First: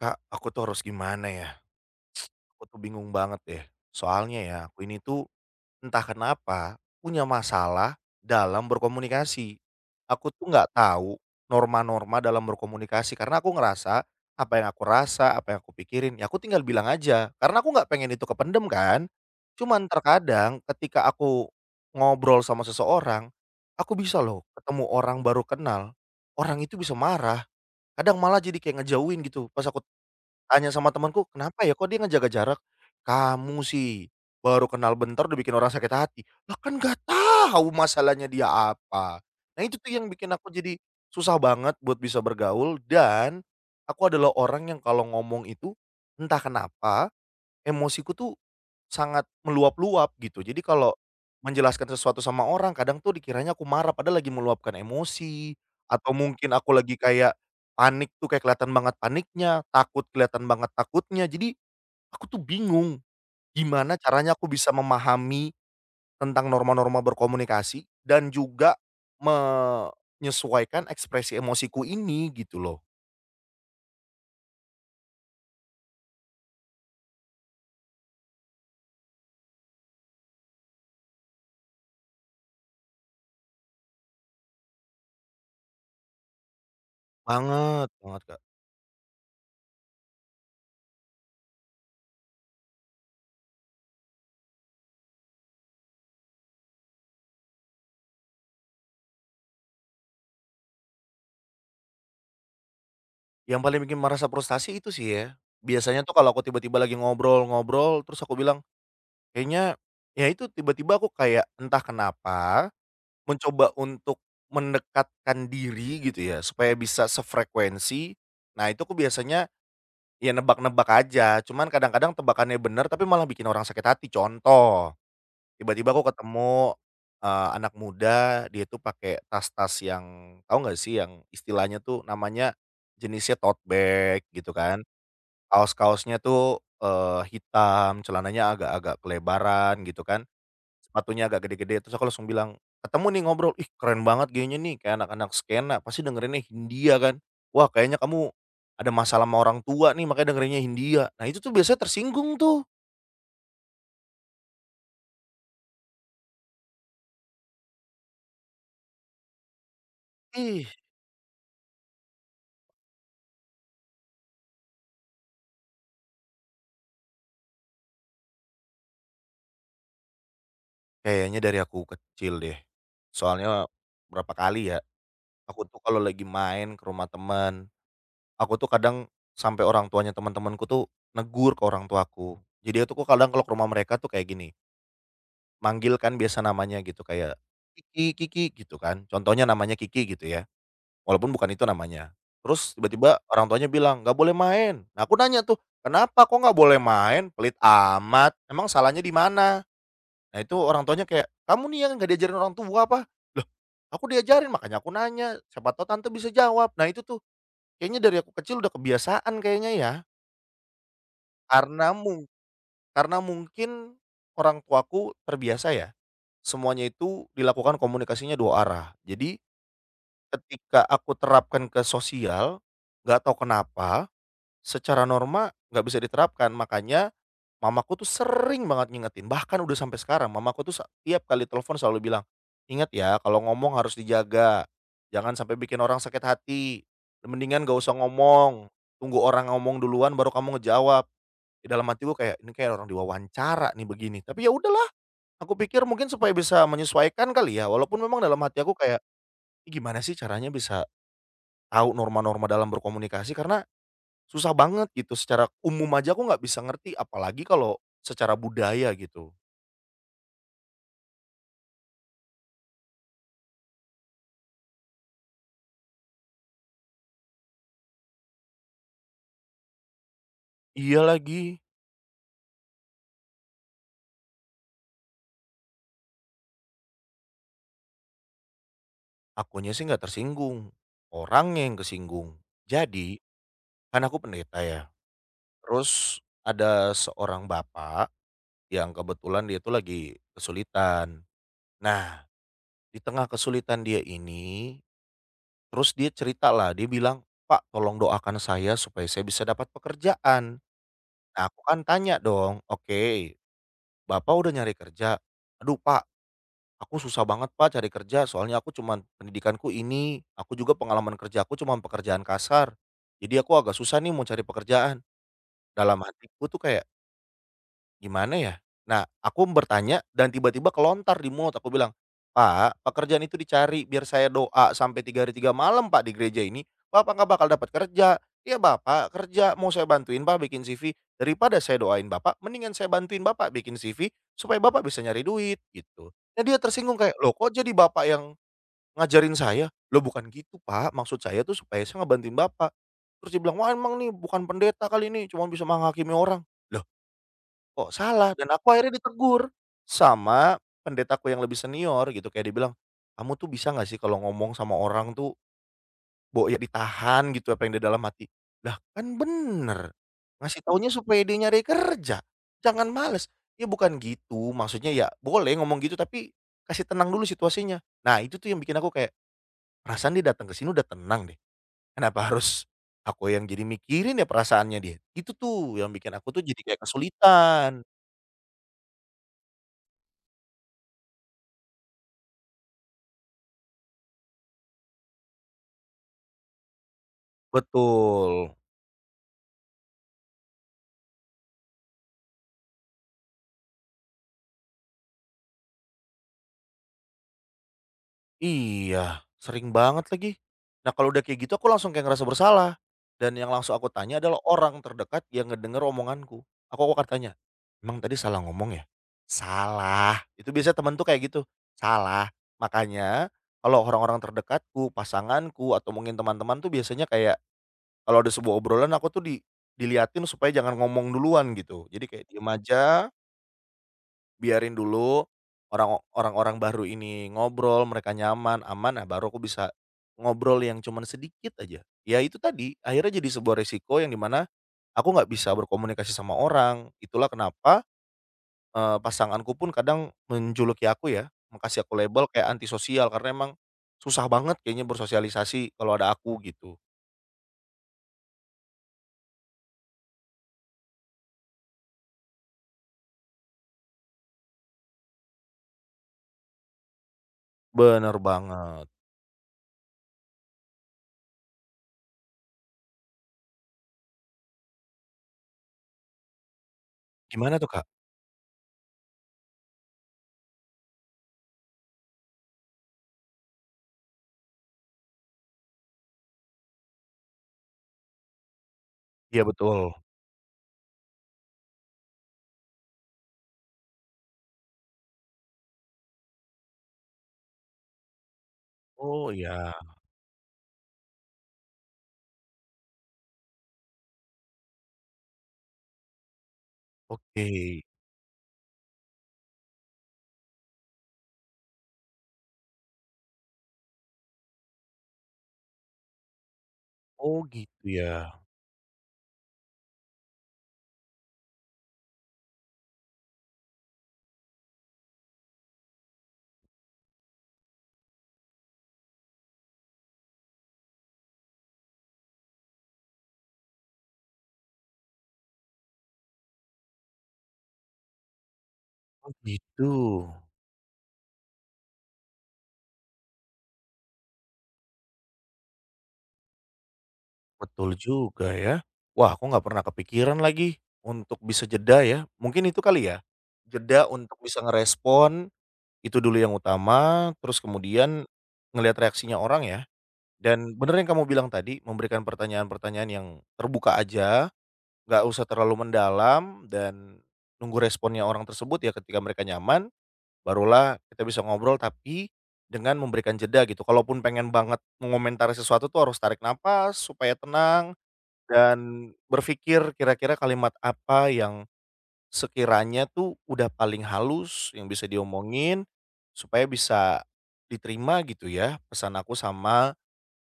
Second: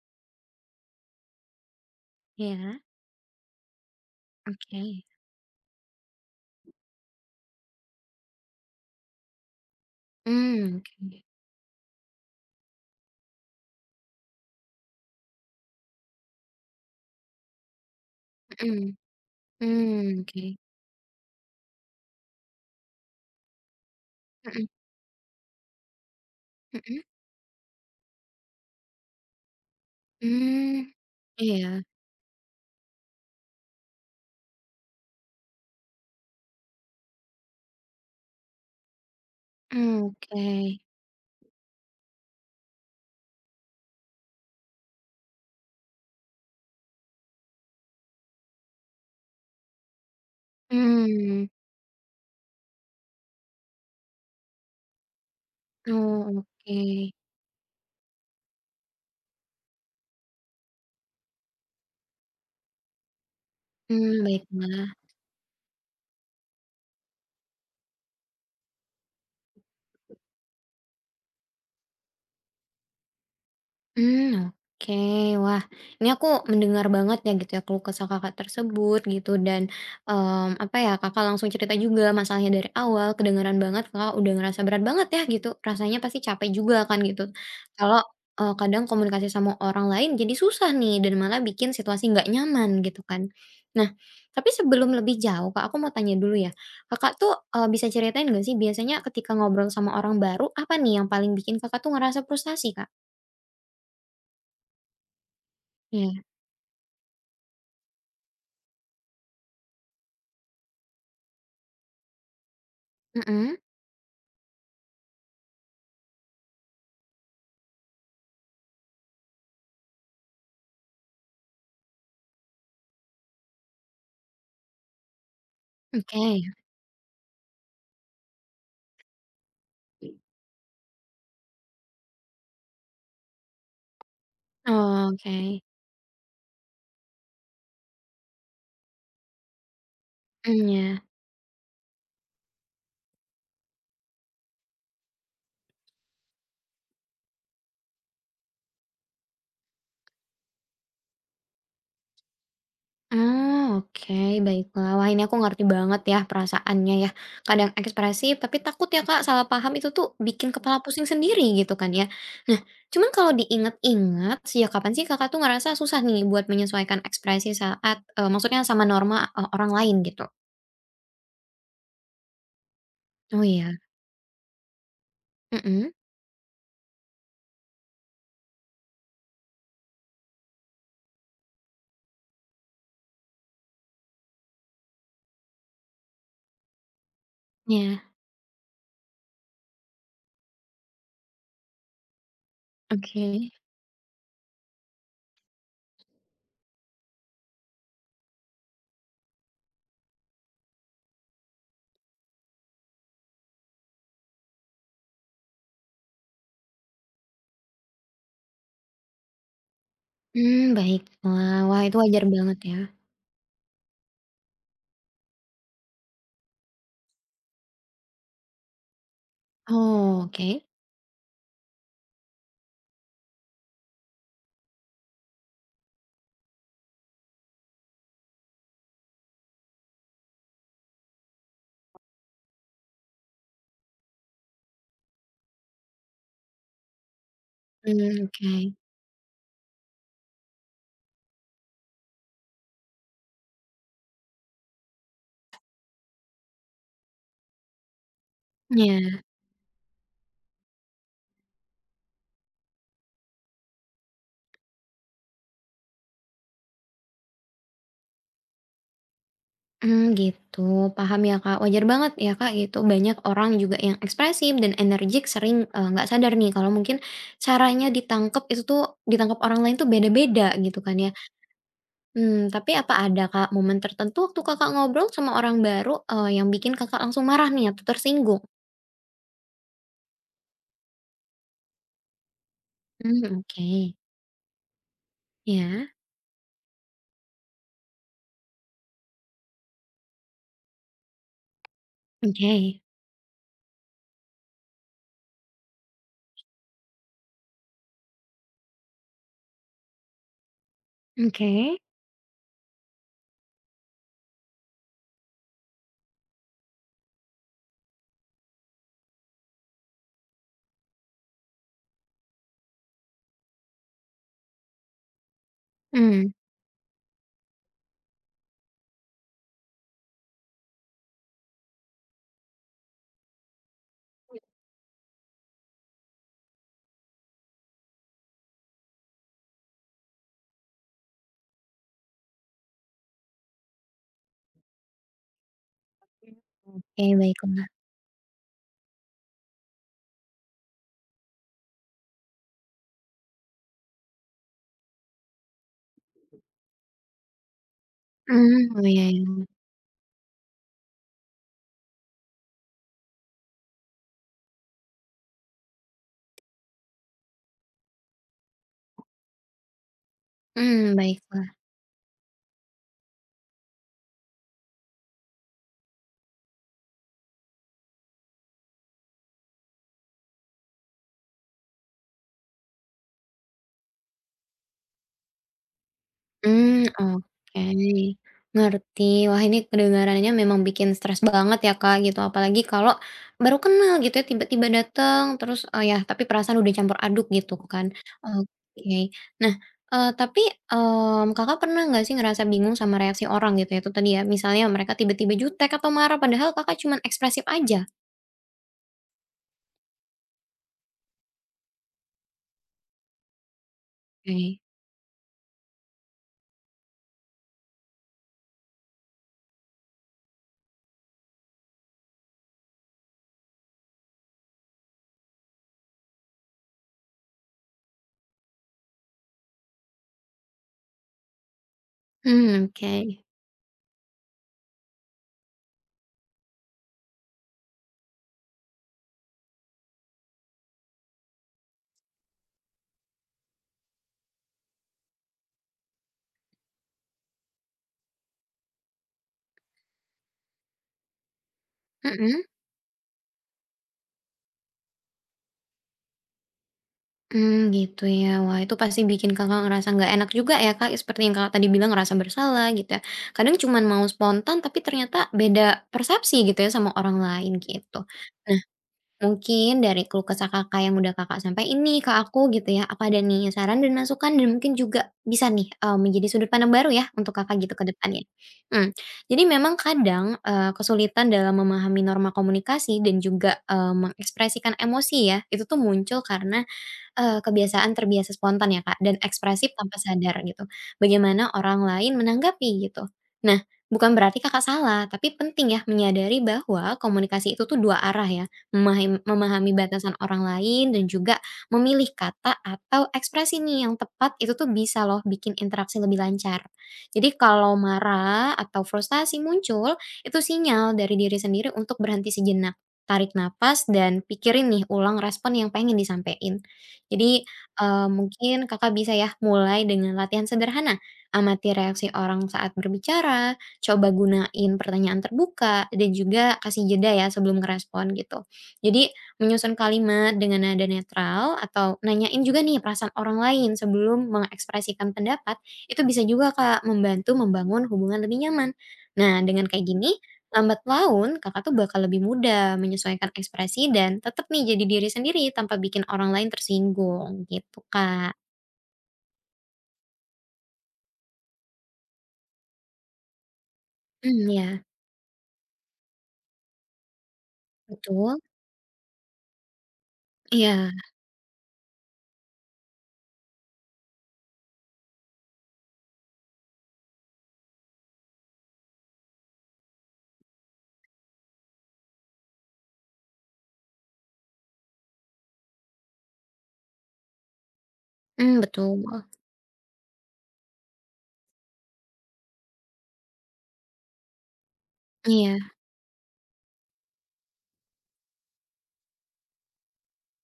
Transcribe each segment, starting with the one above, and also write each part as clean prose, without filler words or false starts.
Kak, aku tuh harus gimana ya? Aku tuh Iya, bingung banget deh. Soalnya ya, oke. aku ini tuh entah kenapa punya masalah dalam berkomunikasi. Aku tuh nggak Mmm, tahu oke. norma-norma dalam berkomunikasi karena aku ngerasa apa yang aku rasa, apa yang aku pikirin, ya aku tinggal bilang aja. Karena aku nggak pengen itu kependem Mhm, kan. Cuman mmm, oke. terkadang ketika aku ngobrol sama seseorang, aku bisa loh Mhm, ketemu orang baru kenal, orang itu bisa mhm, marah, kadang malah jadi kayak ngejauhin gitu pas aku tanya mmm, sama temanku, "Kenapa ya iya, kok dia ngejaga jarak?" "Kamu sih, baru kenal bentar udah bikin orang sakit hati." Lah kan nggak tahu masalahnya dia apa. Nah itu tuh mmm, yang bikin oke. aku jadi susah banget buat bisa bergaul, dan aku adalah orang yang kalau ngomong itu, entah kenapa emosiku tuh sangat meluap-luap gitu. Jadi kalau Mmm, menjelaskan sesuatu sama orang, kadang tuh dikiranya aku marah padahal lagi meluapkan emosi, atau oh, mungkin aku oke. lagi kayak panik tuh kayak kelihatan banget paniknya, takut kelihatan banget takutnya. Jadi aku tuh bingung gimana Mmm, caranya aku bisa baiklah. memahami tentang norma-norma berkomunikasi dan juga menyesuaikan ekspresi emosiku ini gitu loh. Hmm, oke. Wah, ini aku mendengar banget ya gitu ya keluh kesah Kakak tersebut gitu dan, apa ya, Kakak langsung cerita juga masalahnya dari awal, kedengaran banget Kakak udah ngerasa berat banget ya gitu, rasanya pasti capek juga kan gitu. Banget Kalau, banget, Kak. Kadang komunikasi sama orang lain jadi susah nih dan malah bikin situasi nggak nyaman gitu kan. Nah, tapi sebelum lebih jauh Kak, aku mau tanya dulu ya, Kakak tuh, bisa ceritain nggak sih biasanya ketika ngobrol sama orang baru, apa nih yang paling bikin Kakak tuh ngerasa frustasi, Kak? Yang paling bikin merasa frustasi itu sih ya. Biasanya tuh Iya. kalau aku tiba-tiba lagi ngobrol-ngobrol terus aku bilang, kayaknya, ya itu tiba-tiba aku kayak entah kenapa Mhm, mencoba untuk mendekatkan diri gitu ya, supaya bisa sefrekuensi. Nah, itu aku biasanya ya nebak-nebak aja, cuman kadang-kadang tebakannya bener tapi malah bikin orang sakit hati. Contoh, tiba-tiba aku oke. ketemu, anak muda, dia tuh pakai tas-tas yang tahu nggak sih yang istilahnya tuh namanya jenisnya tote bag gitu kan, Oke, kaos-kaosnya tuh, hitam, celananya agak-agak kelebaran gitu kan. mmm, ya. Sepatunya agak gede-gede, terus aku langsung bilang, ketemu nih ngobrol, "Ih keren banget gayanya nih, kayak anak-anak skena, pasti dengerinnya Hindia kan. Wah kayaknya kamu ada masalah sama orang tua nih makanya dengerinnya Hindia." Nah itu tuh biasanya tersinggung tuh. Oh, oke, baiklah. Wah, ini aku ngerti banget ya perasaannya ya. Kadang ekspresif, tapi takut ya, Kak, salah paham itu tuh bikin Ih, kepala pusing sendiri gitu kan ya. Nah, cuman kalau diingat-ingat, sejak kapan sih Kakak tuh ngerasa susah nih buat menyesuaikan ekspresi saat, maksudnya sama norma, orang lain gitu? kayaknya dari aku kecil deh. Oh Soalnya iya, berapa kali ya, aku tuh mhm, kalau lagi main ke rumah teman, aku tuh kadang sampai orang tuanya teman-temanku tuh negur ke orang tuaku. Jadi aku kadang kalau ke rumah mereka tuh kayak gini, manggil kan biasa namanya gitu kayak, iya, "Kiki, Kiki," gitu kan, contohnya namanya Kiki gitu ya, walaupun bukan itu namanya. Terus tiba-tiba orang oke. tuanya bilang, "Nggak boleh main." Nah aku nanya tuh, "Kenapa kok nggak boleh main? Pelit amat, emang salahnya di mana?" Nah itu orang tuanya kayak, "Kamu nih yang nggak diajarin orang tua apa?" Loh, aku diajarin makanya aku nanya, siapa tahu tante bisa jawab. Nah itu tuh kayaknya dari aku kecil udah kebiasaan kayaknya ya, Mmm, baiklah. Wah, karena itu wajar mung banget ya. karena mungkin orang tuaku terbiasa ya. Semuanya itu dilakukan komunikasinya dua arah. Jadi Oh, oke. ketika aku terapkan ke sosial, nggak tahu kenapa secara norma nggak bisa diterapkan. Makanya mamaku tuh sering banget ngingetin, bahkan udah sampai sekarang mamaku tuh tiap kali telepon selalu bilang, "Ingat ya kalau ngomong harus dijaga. Jangan sampai bikin orang sakit hati. Mendingan gak usah Mmm, oke. ngomong. Tunggu orang ngomong duluan baru kamu ngejawab." Di dalam hati gue kayak ini kayak orang diwawancara nih begini. Tapi ya udahlah. Aku pikir mungkin supaya bisa menyesuaikan kali ya, walaupun memang dalam hati aku kayak, Iya. "Ih, gimana sih caranya bisa tahu norma-norma dalam berkomunikasi?" Karena susah banget gitu, secara umum aja aku nggak bisa ngerti, apalagi kalau secara budaya gitu. Hmm, gitu. Paham ya, Kak. Wajar banget ya, Kak, gitu. Banyak orang juga yang ekspresif dan energik sering, nggak sadar nih kalau mungkin caranya ditangkap itu tuh ditangkap orang lain tuh beda-beda gitu kan Iya ya. lagi, Hmm. Tapi apa ada, Kak, momen tertentu waktu Kakak ngobrol sama orang baru, yang bikin Kakak langsung marah nih atau tersinggung? akunya sih nggak tersinggung, orangnya yang kesinggung. Jadi, Hmm. Oke. kan aku pendeta ya, Ya. terus ada seorang bapak yang kebetulan dia itu lagi kesulitan. Nah, Oke. di tengah kesulitan dia ini terus dia cerita lah, dia bilang, "Pak, tolong doakan saya supaya saya bisa dapat pekerjaan." Nah, aku Oke. kan tanya dong, "Oke, Bapak udah nyari kerja?" "Aduh, Pak, aku susah banget, Pak, cari kerja. Soalnya aku cuman pendidikanku ini, aku juga pengalaman kerja aku cuman pekerjaan kasar. Jadi aku agak susah nih mau cari pekerjaan." Dalam Hmm. hatiku tuh kayak, gimana ya? Nah, aku bertanya dan tiba-tiba kelontar di mulut, aku bilang, "Pak, pekerjaan itu dicari, biar saya doa sampai 3 hari 3 malam Pak di gereja ini, Bapak nggak bakal dapat kerja." "Iya Bapak kerja, mau saya bantuin Pak bikin CV?" "Daripada saya doain Bapak, mendingan saya bantuin Bapak bikin CV supaya Bapak bisa nyari duit." Gitu. Nah dia tersinggung Oke, kayak, "Loh kok baiklah. jadi Bapak yang ngajarin saya?" "Loh bukan gitu Pak, maksud saya tuh supaya saya ngebantuin Bapak." Terus dia bilang, "Wah emang nih bukan pendeta kali ini, cuma bisa menghakimi orang." Loh kok salah? Dan aku Hmm. Oh, akhirnya ya, ya. ditegur sama pendetaku yang lebih senior gitu, kayak dibilang, "Kamu tuh bisa nggak sih kalau ngomong sama orang tuh ya ditahan gitu apa yang di dalam hati?" Lah kan bener, ngasih taunya Mmm, supaya dia baiklah. nyari kerja, jangan males. Ya bukan gitu, maksudnya ya boleh ngomong gitu tapi kasih tenang dulu situasinya. Nah itu tuh yang bikin aku kayak, "Perasaan dia datang ke sini udah tenang deh, kenapa harus aku yang jadi mikirin ya perasaannya dia?" Itu tuh yang bikin aku tuh jadi kayak Mmm, oke. kesulitan. Ngerti. Wah, ini kedengarannya memang bikin stres banget ya, Kak, gitu. Apalagi kalau baru kenal gitu ya, tiba-tiba datang, terus, ya tapi perasaan udah campur aduk gitu kan. Betul. Oke. Nah, tapi, Kakak pernah nggak sih ngerasa bingung sama reaksi orang gitu ya, itu tadi ya, misalnya mereka tiba-tiba jutek atau marah padahal Kakak cuman ekspresif aja? Iya, sering banget lagi. Nah, kalau udah kayak gitu aku langsung kayak ngerasa bersalah, dan yang langsung aku tanya adalah Oke. orang terdekat yang ngedenger omonganku. Aku akan tanya, "Emang tadi salah ngomong ya?" "Salah." Itu biasanya temen tuh kayak gitu, "Salah." Makanya kalau orang-orang terdekatku, pasanganku, atau mungkin teman-teman tuh biasanya kayak kalau ada sebuah obrolan aku tuh dilihatin supaya jangan ngomong duluan gitu. Jadi kayak diem Mmm, oke. aja. Biarin dulu orang orang-orang baru ini ngobrol, mereka nyaman, aman, nah baru aku bisa ngobrol yang cuman sedikit aja. Ya itu tadi, akhirnya jadi sebuah resiko yang dimana aku nggak bisa berkomunikasi sama orang. Itulah kenapa, pasanganku pun kadang menjuluki aku ya, kasih aku label Mhm. kayak antisosial karena emang susah banget kayaknya bersosialisasi kalau ada aku gitu. Hmm, gitu ya. Wah, itu pasti bikin Kakak ngerasa nggak enak juga ya, Kak, seperti yang Kakak tadi bilang ngerasa bersalah gitu ya. Kadang cuman mau spontan tapi ternyata beda persepsi gitu ya sama orang lain gitu. Bener Nah, banget. mungkin dari keluh kesah Kakak yang udah Kakak sampaiin ini ke aku gitu ya, apa ada nih saran dan masukan dan mungkin juga bisa nih, menjadi sudut pandang baru ya untuk Gimana Kakak tuh, gitu ke Kak? depannya. Hmm. Jadi memang kadang, kesulitan dalam memahami norma komunikasi dan juga, mengekspresikan emosi ya, itu tuh muncul karena kebiasaan terbiasa spontan ya Kak, dan Iya ekspresif betul. tanpa sadar gitu, bagaimana orang lain menanggapi gitu. Nah, bukan berarti Kakak salah, tapi penting ya menyadari bahwa komunikasi itu tuh 2 arah ya, Oh memahami iya, batasan orang lain dan juga memilih kata atau ekspresi nih yang tepat itu tuh bisa loh bikin interaksi lebih lancar. Jadi oke. kalau marah atau frustasi muncul, itu sinyal dari diri sendiri untuk berhenti sejenak, tarik napas dan pikirin nih ulang respon yang pengen disampein. Oh Jadi, gitu ya? mungkin Kakak bisa ya mulai dengan latihan sederhana, amati reaksi orang saat berbicara, coba gunain pertanyaan terbuka, dan juga kasih jeda ya sebelum ngerespon gitu. Jadi, menyusun kalimat dengan nada netral atau nanyain juga nih perasaan orang lain sebelum mengekspresikan pendapat, itu bisa juga Kak membantu membangun hubungan lebih nyaman. Oh Nah, dengan kayak gitu. gini, lambat laun, Kakak tuh bakal lebih mudah menyesuaikan ekspresi dan tetap nih jadi diri sendiri tanpa bikin orang lain tersinggung, gitu, Betul Kak. juga ya. Wah, aku nggak pernah kepikiran lagi untuk bisa jeda ya. Mungkin itu kali ya, jeda untuk Hmm, bisa ya, ngerespon itu dulu yang utama, terus kemudian betul. ngelihat reaksinya orang ya. Iya, Dan bener yang kamu bilang tadi, memberikan pertanyaan-pertanyaan yang terbuka aja, nggak usah terlalu mendalam dan nunggu responnya orang tersebut ya ketika mereka nyaman, barulah kita bisa ngobrol tapi dengan memberikan jeda gitu. Kalaupun pengen banget mengomentari sesuatu tuh harus tarik napas supaya tenang, hmm, betul. dan berpikir kira-kira kalimat apa yang sekiranya tuh udah paling halus yang bisa Iya, diomongin, supaya bisa diterima gitu ya pesan aku sama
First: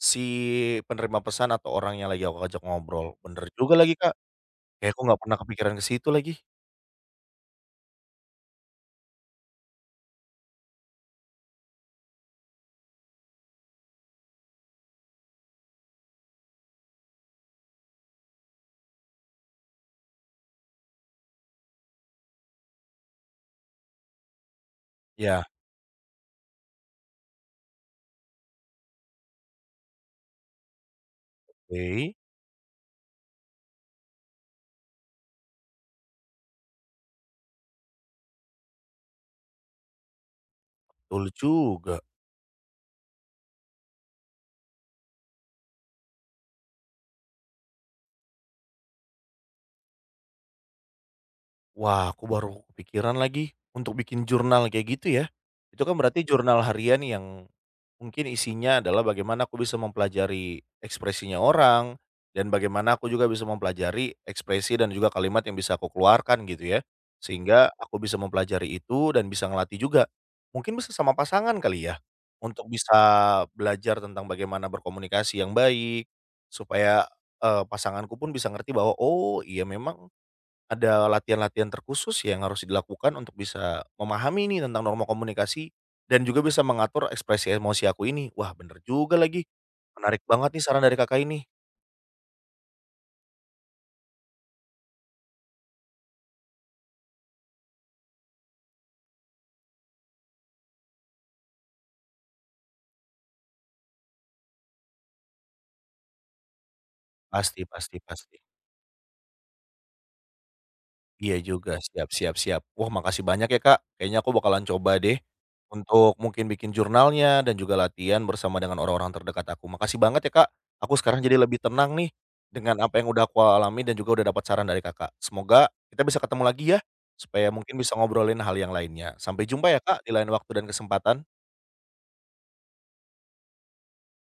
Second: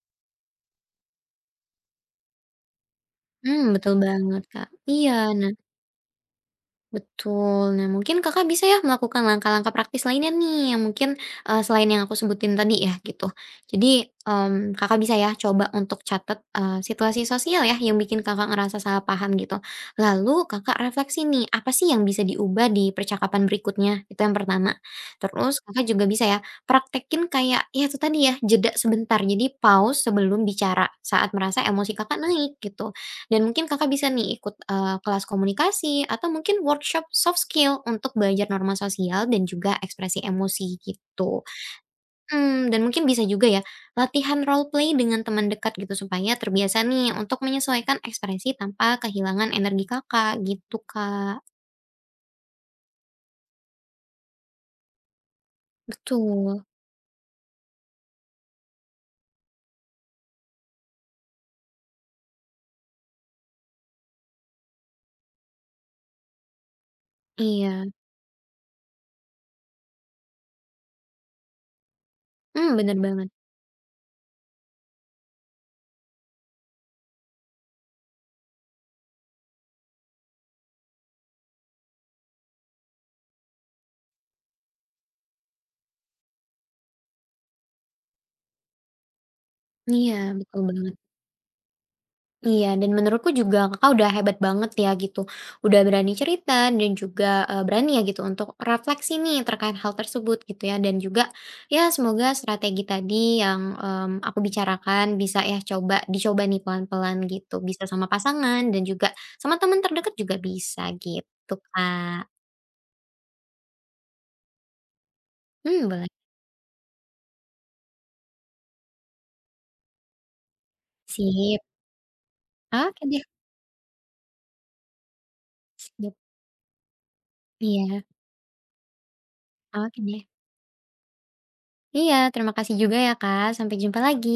si penerima pesan atau orang yang lagi aku ajak ngobrol. Bener hmm, juga betul lagi, Kak, banget, Kak. kayak aku Iya, nggak pernah nah, kepikiran ke situ lagi. betul. Nah, mungkin Kakak bisa ya melakukan langkah-langkah praktis lainnya nih yang mungkin, selain yang aku sebutin tadi ya, gitu. Jadi, Kakak bisa ya coba untuk catat, situasi sosial ya yang bikin Kakak ngerasa salah paham gitu. Lalu Kakak refleksi nih, apa sih yang bisa diubah di percakapan berikutnya? Itu yang pertama. Ya, Terus Kakak juga bisa ya praktekin kayak ya itu tadi ya, jeda sebentar. Jadi pause sebelum bicara saat merasa emosi oke, Kakak naik gitu. Dan mungkin Kakak bisa nih ikut, kelas komunikasi atau mungkin workshop soft skill untuk belajar norma sosial dan juga ekspresi emosi betul gitu. juga. Hmm. Dan mungkin bisa juga ya latihan role play dengan teman dekat gitu supaya terbiasa nih untuk menyesuaikan ekspresi tanpa kehilangan energi Kakak gitu, Kak. Wah, aku baru kepikiran lagi untuk bikin jurnal kayak gitu ya. Itu kan berarti Betul, jurnal harian yang mungkin isinya adalah bagaimana aku bisa mempelajari ekspresinya orang dan bagaimana aku juga bisa mempelajari ekspresi dan juga kalimat yang bisa aku keluarkan gitu ya. Sehingga iya, aku bisa mempelajari itu dan bisa ngelatih juga. Mungkin bisa sama pasangan kali ya untuk hmm, bisa bener banget. belajar tentang bagaimana berkomunikasi yang baik supaya, pasanganku pun bisa ngerti bahwa, "Oh, iya memang ada latihan-latihan terkhusus yang harus dilakukan untuk bisa memahami nih tentang norma komunikasi dan juga bisa mengatur ekspresi emosi aku ini. Wah, bener juga lagi. Iya, Menarik banget betul nih saran banget. dari Kakak ini. Iya, dan menurutku juga Kakak udah hebat banget ya gitu. Udah berani cerita dan juga, berani ya gitu untuk refleksi nih terkait hal tersebut gitu ya dan juga ya semoga strategi tadi yang, aku bicarakan bisa ya coba dicoba nih pelan-pelan gitu. Pasti, Bisa pasti, sama pasti. pasangan dan juga sama teman terdekat juga bisa Iya gitu, juga, siap, Kak. siap, siap. Wah, makasih banyak ya, Kak. Kayaknya aku bakalan coba deh Hmm, boleh. untuk mungkin bikin jurnalnya dan juga latihan bersama dengan orang-orang terdekat aku. Makasih banget ya, Kak. Aku sekarang jadi lebih Sip. tenang nih dengan apa Oke yang deh, udah aku alami dan juga udah dapat saran dari Kakak. Semoga kita sip. bisa ketemu lagi ya, supaya mungkin bisa Iya, ngobrolin hal yang lainnya. Sampai jumpa ya, oke Kak, di deh. lain waktu dan kesempatan. Iya, terima kasih juga ya, Kak. Sampai jumpa lagi.